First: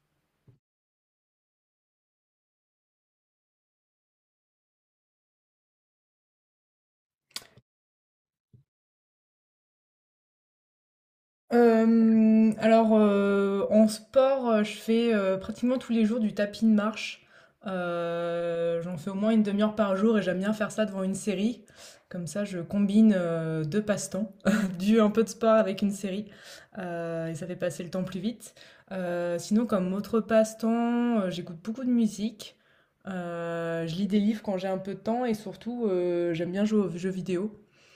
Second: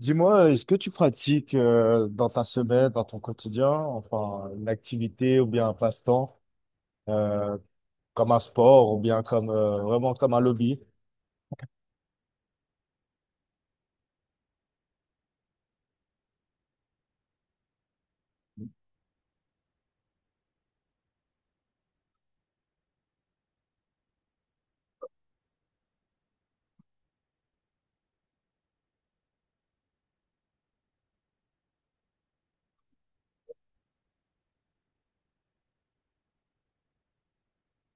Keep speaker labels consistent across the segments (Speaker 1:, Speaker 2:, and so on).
Speaker 1: Dis-moi, est-ce que tu pratiques dans ta semaine, dans ton quotidien, enfin une activité ou bien un passe-temps, euh, comme un sport ou bien comme vraiment comme un lobby?
Speaker 2: En sport, je fais, pratiquement tous les jours du tapis de marche. J'en fais au moins 1/2 heure par jour et j'aime bien faire ça devant une série. Comme ça, je combine, 2 passe-temps, du un peu de sport avec une série, et ça fait passer le temps plus vite. Sinon comme autre passe-temps, j'écoute beaucoup de musique. Je lis des livres quand j'ai un peu de temps et surtout, j'aime bien jouer aux jeux vidéo.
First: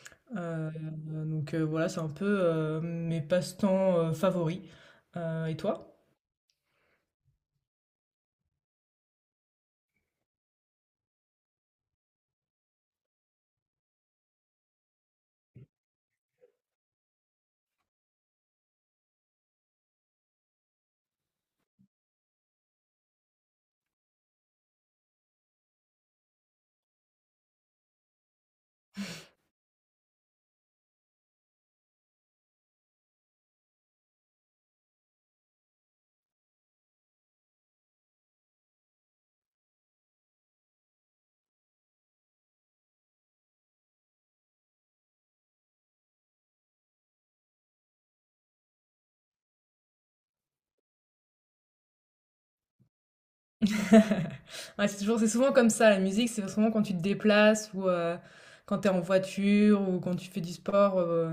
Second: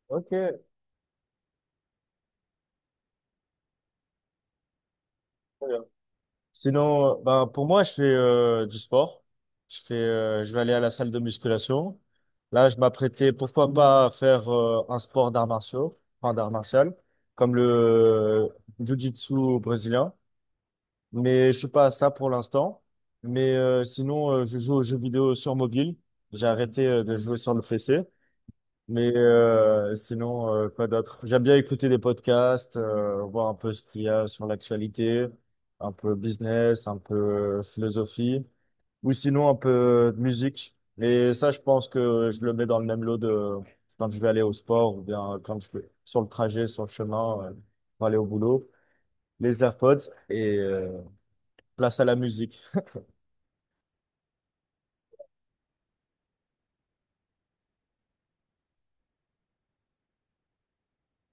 Speaker 1: Ok, très
Speaker 2: Heu, donc voilà, c'est un peu, mes passe-temps, favoris. Et
Speaker 1: bien.
Speaker 2: toi?
Speaker 1: Sinon, ben pour moi, je fais du sport. Je vais aller à la salle de musculation. Là, je m'apprêtais, pourquoi pas, à faire un sport d'arts martiaux, enfin d'art martial, comme le jiu-jitsu brésilien. Mais je suis pas à ça pour l'instant. Mais sinon, je joue aux jeux vidéo sur mobile. J'ai arrêté de jouer sur le PC. Mais sinon, quoi d'autre? J'aime bien écouter des podcasts, voir un peu ce qu'il y a sur l'actualité, un peu business, un peu philosophie, ou sinon un peu de musique. Et ça, je pense que je le mets dans le même lot de quand je vais aller au sport ou bien quand je vais sur le trajet, sur le chemin, pour aller au boulot. Les AirPods et place à la musique.
Speaker 2: Ouais, c'est souvent comme ça, la musique, c'est souvent quand tu te déplaces ou quand tu es en voiture ou quand tu fais du sport,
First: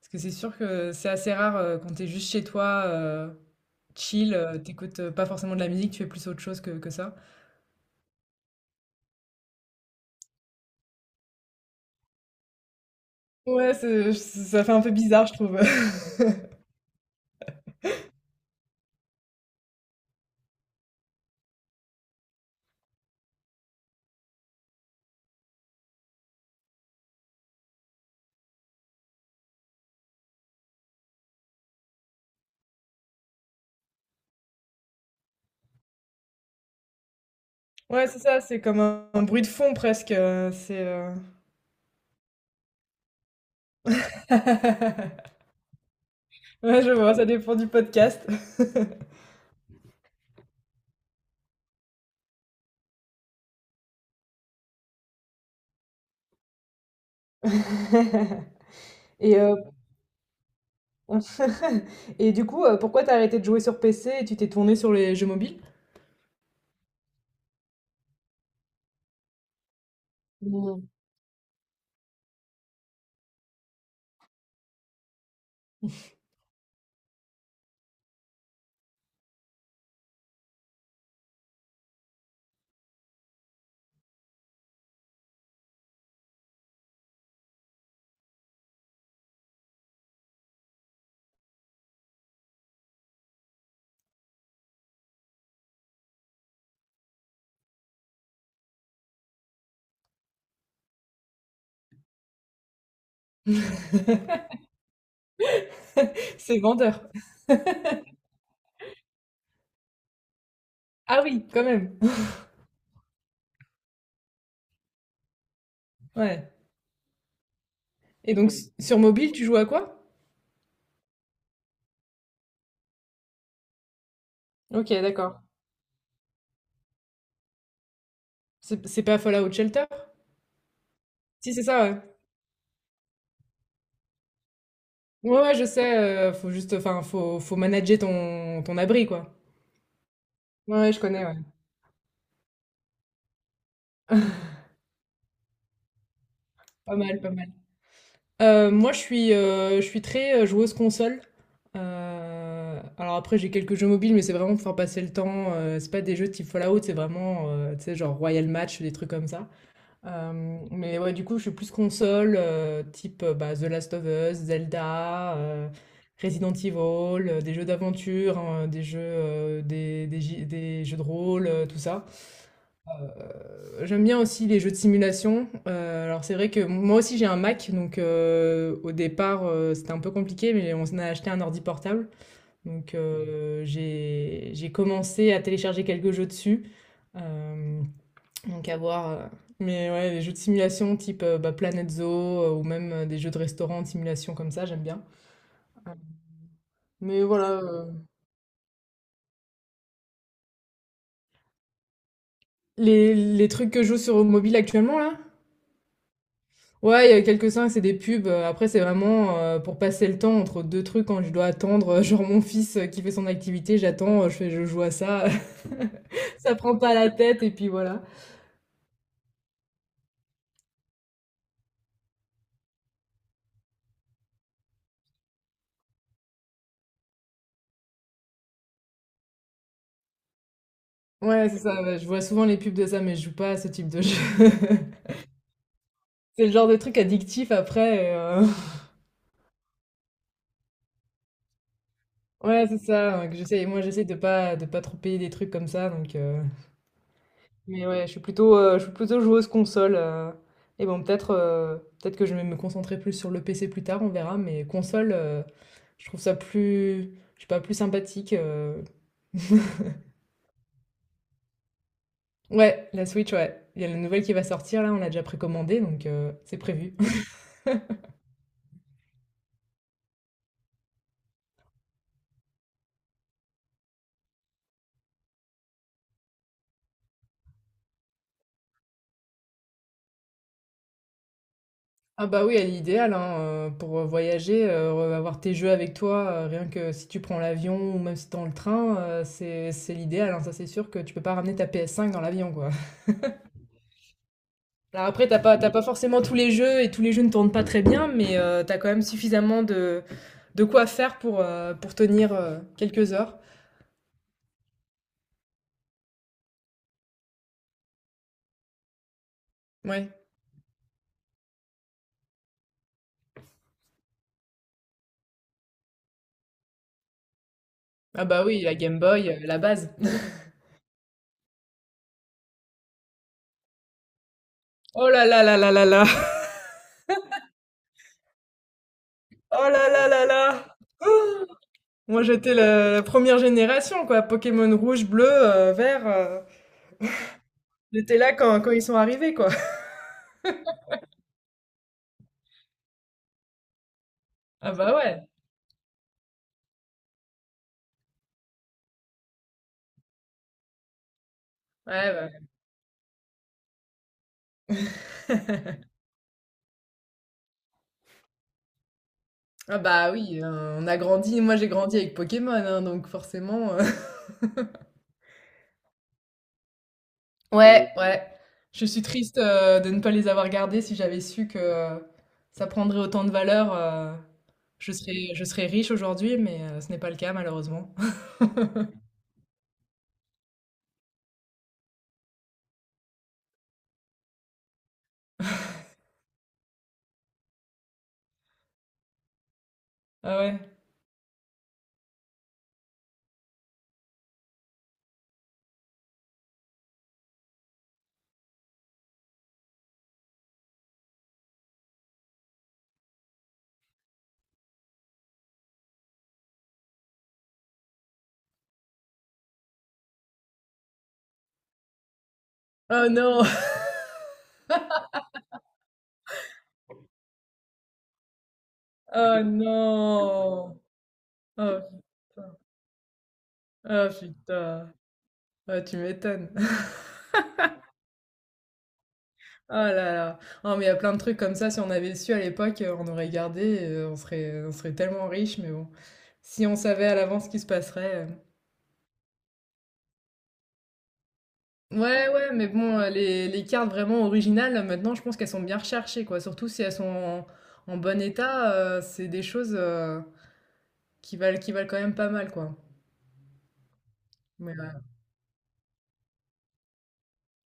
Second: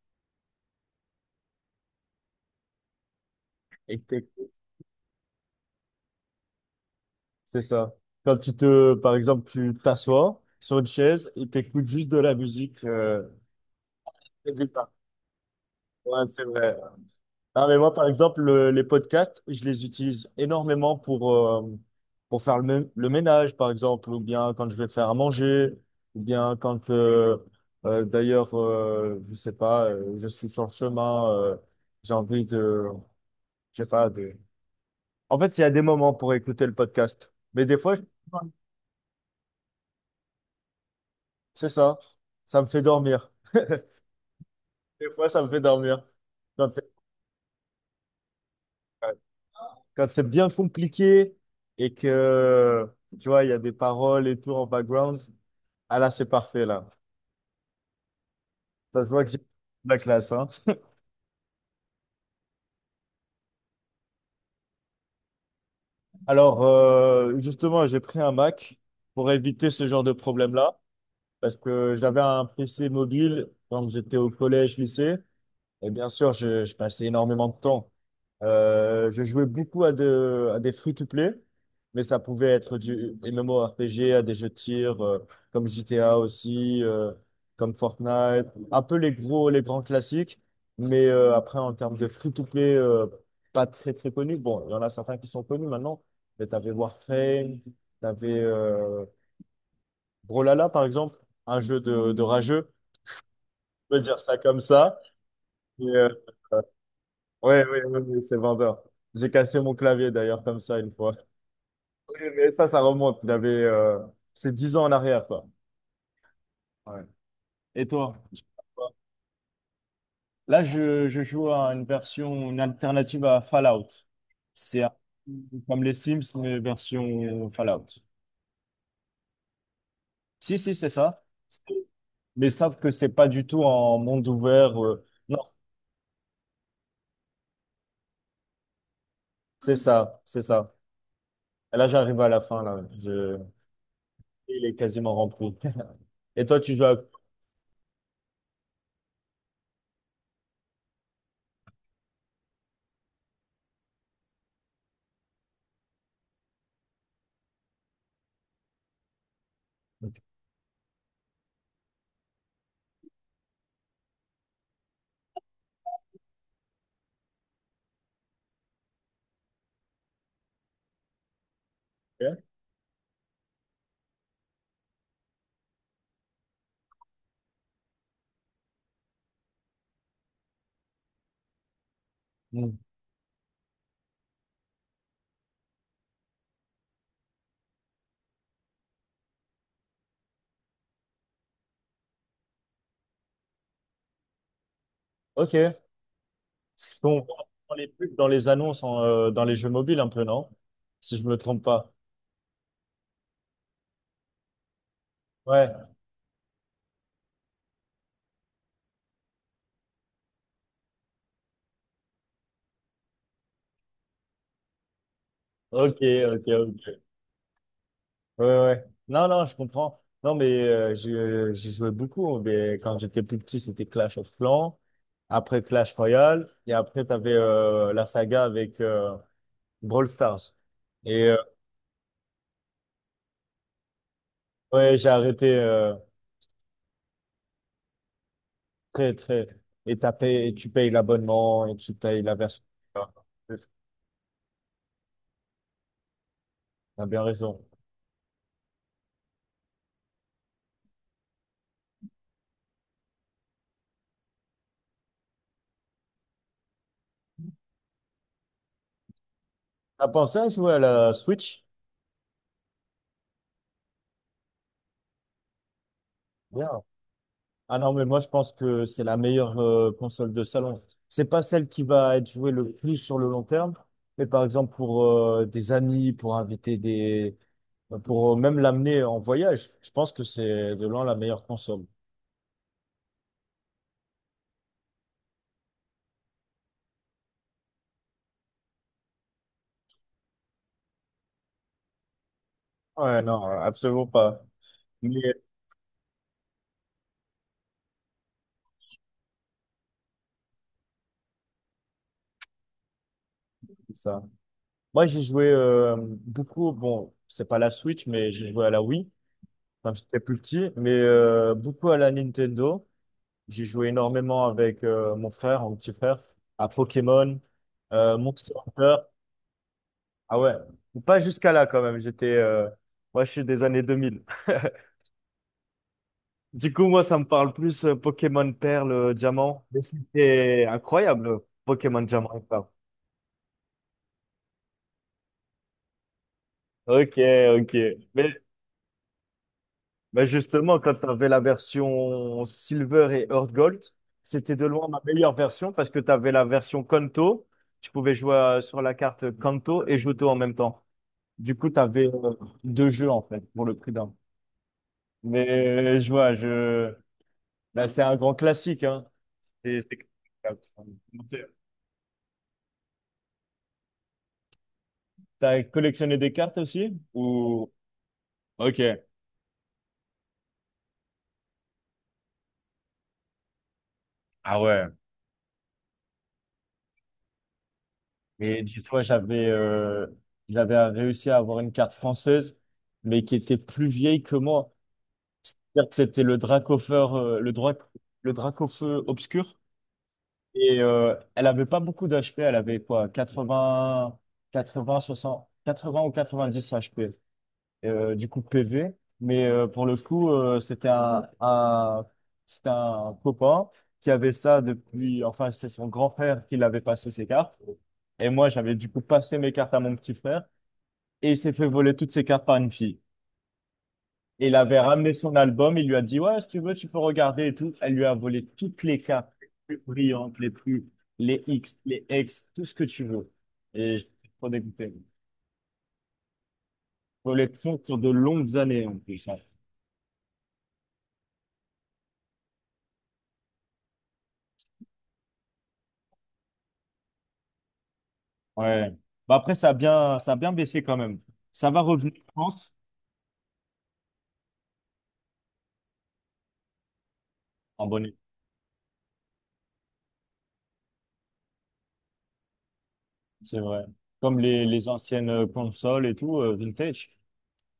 Speaker 2: parce que c'est sûr que c'est assez rare, quand tu es juste chez toi,
Speaker 1: Et
Speaker 2: chill,
Speaker 1: t'écoutes.
Speaker 2: tu écoutes, pas forcément de la musique, tu fais plus autre chose que ça.
Speaker 1: C'est ça. Quand tu te, par exemple, tu t'assois sur une chaise et t'écoutes juste de la musique,
Speaker 2: Ouais, c'est ça fait un
Speaker 1: régulière.
Speaker 2: peu bizarre, je trouve.
Speaker 1: Ouais, c'est vrai. Ah, mais moi, par exemple, les podcasts, je les utilise énormément pour faire le, le ménage, par exemple, ou bien quand je vais faire à manger, ou bien quand, d'ailleurs, je sais pas, je suis sur le chemin, j'ai envie de, je sais pas. En fait, il y a des moments pour écouter le podcast. Mais des fois,
Speaker 2: Ouais, c'est ça, c'est comme un bruit de fond presque, c'est,
Speaker 1: c'est ça. Ça me fait dormir. Des fois, ça me fait dormir. Quand
Speaker 2: Ouais,
Speaker 1: c'est,
Speaker 2: je vois, ça dépend du podcast.
Speaker 1: ouais, quand c'est bien compliqué et que, tu vois, il y a des paroles et tout en background, ah là, c'est parfait, là. Ça se voit que j'ai
Speaker 2: Et,
Speaker 1: la classe, hein.
Speaker 2: on- et du coup, pourquoi t'as arrêté de jouer sur PC et tu t'es tourné sur les jeux mobiles?
Speaker 1: Alors, justement, j'ai pris un Mac pour éviter ce genre de problème-là
Speaker 2: Ou-
Speaker 1: parce que j'avais un PC mobile quand j'étais au collège, lycée. Et bien sûr, je passais énormément de temps. Je jouais beaucoup à des free-to-play, mais ça pouvait être du MMORPG, à des jeux de tir, comme G T A aussi, comme Fortnite, un peu les gros, les grands classiques. Mais après, en termes de free-to-play, pas très très connus. Bon, il y en a certains qui sont connus maintenant, mais t'avais Warframe, t'avais Brawlhalla, par exemple, un jeu de rageux, on peut dire ça comme ça. Et, euh,
Speaker 2: C'est vendeur.
Speaker 1: Ouais, ouais, ouais, ouais, c'est vendeur. J'ai cassé mon clavier d'ailleurs comme ça une fois.
Speaker 2: Ah oui, quand même.
Speaker 1: Ouais, mais ça remonte. J'avais, c'est 10 ans en arrière, quoi.
Speaker 2: Ouais.
Speaker 1: Ouais. Et toi?
Speaker 2: Et
Speaker 1: Tu fais
Speaker 2: donc,
Speaker 1: quoi?
Speaker 2: sur mobile, tu joues à quoi?
Speaker 1: Là, je joue à une version, une alternative à Fallout. C'est
Speaker 2: Ok,
Speaker 1: un-
Speaker 2: d'accord.
Speaker 1: Comme les Sims, mais version Fallout.
Speaker 2: C'est pas Fallout Shelter?
Speaker 1: Si, si, c'est ça.
Speaker 2: Si, c'est ça, ouais.
Speaker 1: Mais sauf que c'est pas du tout en monde ouvert, non,
Speaker 2: Ouais, ouais, je sais. Faut juste, enfin, faut manager ton, ton abri, quoi.
Speaker 1: c'est ça, c'est ça.
Speaker 2: Ouais, ouais, je connais, ouais.
Speaker 1: Et là, j'arrive à la fin, là. Il est quasiment rempli. Et toi, tu joues à...
Speaker 2: Pas
Speaker 1: Ok.
Speaker 2: mal, pas mal. Moi, je suis très joueuse console. Alors après, j'ai quelques jeux mobiles, mais c'est vraiment pour faire passer le temps. C'est pas des jeux type Fallout, c'est vraiment, tu sais, genre Royal Match, des trucs comme ça. Mais ouais, du coup, je suis plus console, type bah, The Last of Us, Zelda, Resident Evil, des jeux d'aventure, hein, des jeux, des jeux de rôle, tout ça. J'aime bien aussi les jeux de simulation. Alors c'est vrai que moi aussi j'ai un Mac, donc au départ c'était un peu compliqué, mais on a acheté un ordi portable.
Speaker 1: Mm.
Speaker 2: Donc j'ai commencé à télécharger quelques jeux dessus. Euh, donc à voir. Mais ouais, les jeux de simulation type bah, Planet Zoo ou même des jeux de restaurant de simulation comme ça, j'aime bien.
Speaker 1: Ok.
Speaker 2: Euh,
Speaker 1: Ce qu'on
Speaker 2: Mais
Speaker 1: voit
Speaker 2: voilà,
Speaker 1: dans les pubs, dans les annonces, dans les jeux mobiles un peu, non? Si je me trompe pas.
Speaker 2: les trucs que je joue sur mobile actuellement là,
Speaker 1: Ouais.
Speaker 2: ouais, il y a quelques-uns, c'est des pubs. Après, c'est vraiment pour passer le temps entre deux trucs quand je dois attendre. Genre mon fils qui fait son activité, j'attends, je joue à ça.
Speaker 1: Ok, ok,
Speaker 2: Ça prend pas
Speaker 1: ok.
Speaker 2: la tête et puis voilà.
Speaker 1: Ouais, ouais, ouais. Non, non, je comprends. Non, mais j'y jouais beaucoup. Mais quand j'étais plus petit, c'était Clash of Clans. Après Clash Royale. Et après, tu avais la saga avec Brawl Stars. Et
Speaker 2: Ouais, c'est ça. Ouais, je vois souvent les pubs de ça, mais je joue pas à ce type de jeu.
Speaker 1: ouais, j'ai arrêté
Speaker 2: C'est le genre de truc addictif après.
Speaker 1: très, très. Et, et tu payes l'abonnement et tu payes la version.
Speaker 2: Ouais, c'est ça. Que j'essaie. Moi, j'essaie de pas trop payer des trucs comme ça, donc.
Speaker 1: T'as bien raison.
Speaker 2: Mais ouais, je suis plutôt joueuse console. Et bon, peut-être que je vais me concentrer plus sur le PC plus tard, on verra. Mais console, je trouve ça plus, je sais pas, plus sympathique.
Speaker 1: T'as pensé à jouer à la Switch?
Speaker 2: Ouais, la Switch, ouais. Il y a la nouvelle qui va sortir, là, on l'a déjà précommandée, donc c'est prévu.
Speaker 1: Ah non, mais moi je pense que c'est la meilleure console de salon. C'est pas celle qui va être jouée le plus sur le long terme, mais par exemple pour des amis, pour inviter des, pour même l'amener en voyage, je pense que c'est de loin la meilleure console.
Speaker 2: Ah bah oui, elle est idéale hein, pour voyager, avoir tes jeux avec toi, rien que si tu prends l'avion ou même si t'es dans le train, c'est l'idéal, hein, ça c'est sûr que tu peux pas ramener ta PS5 dans l'avion, quoi.
Speaker 1: Ouais, non, absolument pas.
Speaker 2: Alors
Speaker 1: Mais
Speaker 2: après, t'as pas forcément tous les jeux et tous les jeux ne tournent pas très bien, mais t'as quand même suffisamment de quoi faire pour tenir quelques heures.
Speaker 1: c'est ça. Moi j'ai joué beaucoup, bon, c'est pas la Switch, mais j'ai joué à la Wii quand
Speaker 2: Ouais.
Speaker 1: j'étais plus petit, mais beaucoup à la Nintendo. J'ai joué énormément avec mon frère, mon petit frère, à Pokémon,
Speaker 2: Ah bah
Speaker 1: Monster
Speaker 2: oui, la
Speaker 1: Hunter.
Speaker 2: Game Boy, la base.
Speaker 1: Ah ouais, pas jusqu'à là quand même. J'étais, moi, je suis des années 2000.
Speaker 2: Oh là là là là là là.
Speaker 1: Du coup, moi, ça me parle plus Pokémon Perle, Diamant.
Speaker 2: Oh
Speaker 1: Mais
Speaker 2: là là là
Speaker 1: c'était
Speaker 2: là.
Speaker 1: incroyable, Pokémon
Speaker 2: Moi,
Speaker 1: Diamant et
Speaker 2: j'étais
Speaker 1: Perle.
Speaker 2: la première génération, quoi. Pokémon rouge, bleu, vert.
Speaker 1: Ok, ok.
Speaker 2: J'étais là
Speaker 1: Mais
Speaker 2: quand ils sont arrivés, quoi.
Speaker 1: bah justement, quand tu avais la version Silver et Earth Gold, c'était de
Speaker 2: Ah
Speaker 1: loin
Speaker 2: bah
Speaker 1: ma
Speaker 2: ouais.
Speaker 1: meilleure version parce que tu avais la version Kanto. Tu pouvais jouer sur la carte Kanto et Johto en même temps. Du coup, tu avais
Speaker 2: Ouais, bah.
Speaker 1: deux jeux en fait pour le prix d'un. Mais je vois. Bah, c'est un grand classique, hein.
Speaker 2: Ah
Speaker 1: C'est-
Speaker 2: bah oui, on a grandi.
Speaker 1: c'est-
Speaker 2: Moi, j'ai grandi avec Pokémon, hein, donc forcément.
Speaker 1: T'as collectionné des cartes aussi? Ou.
Speaker 2: Ouais, ouais.
Speaker 1: Ok.
Speaker 2: Je suis triste de ne pas les avoir gardés. Si j'avais su que ça prendrait autant de valeur,
Speaker 1: Ah ouais.
Speaker 2: je serais riche aujourd'hui, mais ce n'est pas le cas malheureusement.
Speaker 1: Et dis-toi, j'avais réussi à avoir une carte française, mais qui était plus vieille que moi. C'est-à-dire que c'était le Dracofeu, le Dracofeu obscur.
Speaker 2: Ah ouais.
Speaker 1: Et elle avait pas beaucoup d'HP, elle avait quoi, 80, 80, 60, 80 ou 90 HP, du coup PV. Mais pour le coup, c'était un copain qui avait ça depuis, enfin c'est son grand frère qui l'avait passé ses cartes. Et moi, j'avais du coup passé mes cartes à mon petit frère et il s'est fait voler toutes ses cartes par une fille.
Speaker 2: Oh non!
Speaker 1: Et il avait ramené son album, il lui a dit, ouais, si tu veux, tu peux regarder et tout. Elle lui a volé toutes les cartes
Speaker 2: Oh
Speaker 1: les plus brillantes, les
Speaker 2: non!
Speaker 1: plus,
Speaker 2: Oh
Speaker 1: les X,
Speaker 2: putain.
Speaker 1: tout ce que tu veux. Et
Speaker 2: Oh
Speaker 1: j'étais trop dégoûté.
Speaker 2: putain. Ah, tu m'étonnes.
Speaker 1: Collection sur de longues années en plus, hein.
Speaker 2: Oh là là. Oh, mais il y a plein de trucs comme ça. Si on avait su à l'époque, on aurait gardé. On serait, on serait tellement riche. Mais bon, si on savait à l'avance ce qui se passerait.
Speaker 1: Ouais. Bah après, ça a bien baissé quand même. Ça va revenir, je
Speaker 2: Ouais, ouais, mais
Speaker 1: pense,
Speaker 2: bon, les cartes vraiment originales, maintenant, je pense qu'elles sont bien recherchées, quoi. Surtout si elles sont en
Speaker 1: en
Speaker 2: en
Speaker 1: bonne et due,
Speaker 2: bon état, c'est des choses, qui valent quand même pas mal, quoi.
Speaker 1: c'est vrai. Comme les,
Speaker 2: Mais,
Speaker 1: les
Speaker 2: heu,
Speaker 1: anciennes consoles et tout, vintage,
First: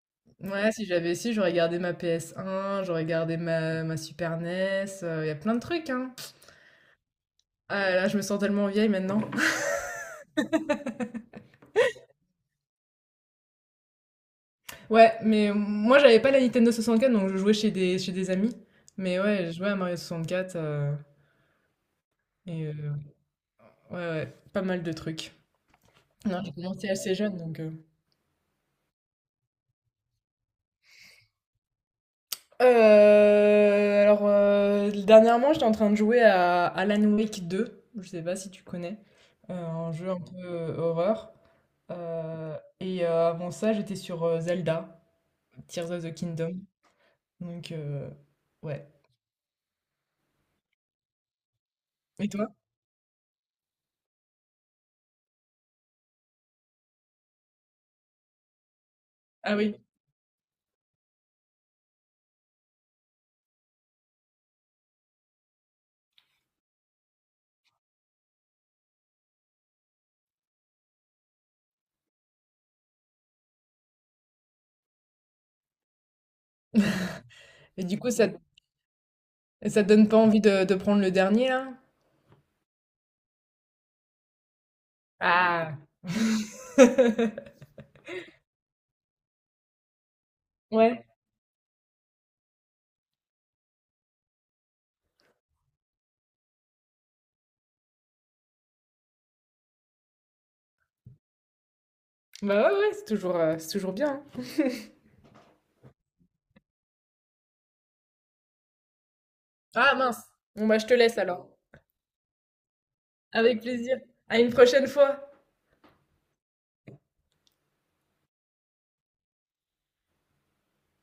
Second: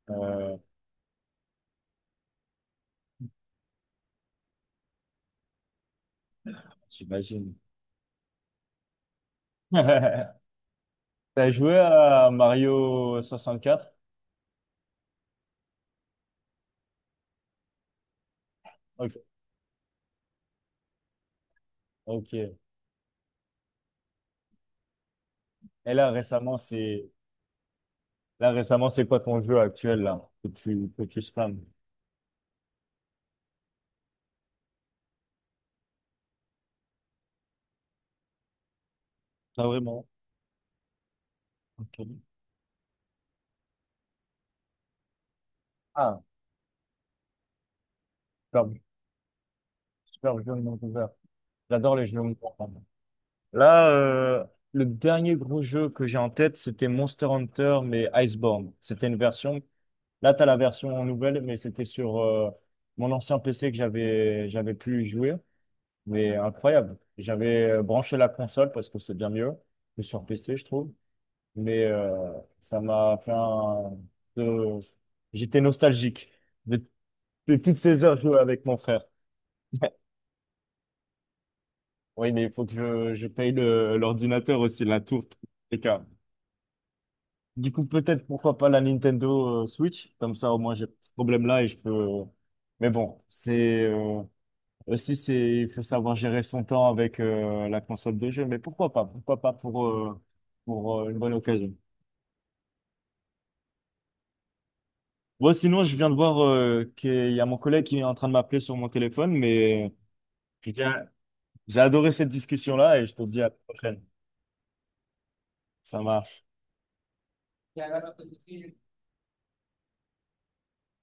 Speaker 1: Euh,
Speaker 2: ouais, si j'avais si, j'aurais gardé ma PS1, j'aurais gardé ma Super NES, il y a plein de trucs, hein.
Speaker 1: j'imagine.
Speaker 2: Ah là je me sens tellement vieille maintenant.
Speaker 1: T'as joué à Mario 64?
Speaker 2: Ouais, mais moi, j'avais pas la Nintendo 64, donc je jouais chez des amis.
Speaker 1: Ok.
Speaker 2: Mais ouais, je jouais à Mario 64,
Speaker 1: Ok.
Speaker 2: et heu, ouais, ouais, pas mal de trucs.
Speaker 1: Et
Speaker 2: Non, j'ai commencé assez jeune, donc,
Speaker 1: là récemment, c'est quoi ton jeu actuel là que tu spams?
Speaker 2: Alors, dernièrement, j'étais en train de jouer à Alan Wake deux. Je sais pas si tu connais.
Speaker 1: Pas
Speaker 2: Un
Speaker 1: vraiment.
Speaker 2: jeu un peu horreur.
Speaker 1: Ok.
Speaker 2: Avant ça, j'étais sur Zelda, Tears of the
Speaker 1: Ah,
Speaker 2: Kingdom. Donc,
Speaker 1: super,
Speaker 2: ouais.
Speaker 1: super jeu de monde ouvert. J'adore les jeux de
Speaker 2: Et
Speaker 1: monde
Speaker 2: toi?
Speaker 1: ouvert. Là, le dernier gros jeu que j'ai en tête, c'était Monster Hunter, mais Iceborne. C'était une
Speaker 2: Ah
Speaker 1: version.
Speaker 2: oui.
Speaker 1: Là, tu as la version nouvelle, mais c'était sur mon ancien PC que j'avais pu y jouer. Mais incroyable. J'avais branché la console parce que c'est bien mieux que sur PC, je trouve. Mais ça m'a fait un... de- j'étais nostalgique de, de toutes
Speaker 2: Et du
Speaker 1: ces
Speaker 2: coup,
Speaker 1: heures
Speaker 2: ça,
Speaker 1: jouées avec mon frère.
Speaker 2: ça te donne pas envie de prendre le dernier, là?
Speaker 1: Oui, mais il faut que je paye l'ordinateur aussi, la tour,
Speaker 2: Ah!
Speaker 1: les cas. Du coup, peut-être pourquoi pas la Nintendo Switch, comme ça au moins j'ai pas
Speaker 2: Ouais.
Speaker 1: ce problème-là et je peux. Mais bon, c'est aussi c'est il faut savoir gérer son temps avec la console de jeu, mais pourquoi pas pour une bonne occasion.
Speaker 2: Bah ouais, ouais, c'est toujours bien. Hein.
Speaker 1: Ouais, sinon, je viens de voir qu'il y a mon collègue qui est en train de m'appeler sur mon téléphone, mais
Speaker 2: Ah mince. Bon,
Speaker 1: j'ai
Speaker 2: bah, je te laisse alors.
Speaker 1: j'ai adoré cette discussion-là et je te dis à la
Speaker 2: Avec plaisir.
Speaker 1: prochaine.
Speaker 2: À une prochaine fois.
Speaker 1: Ça marche.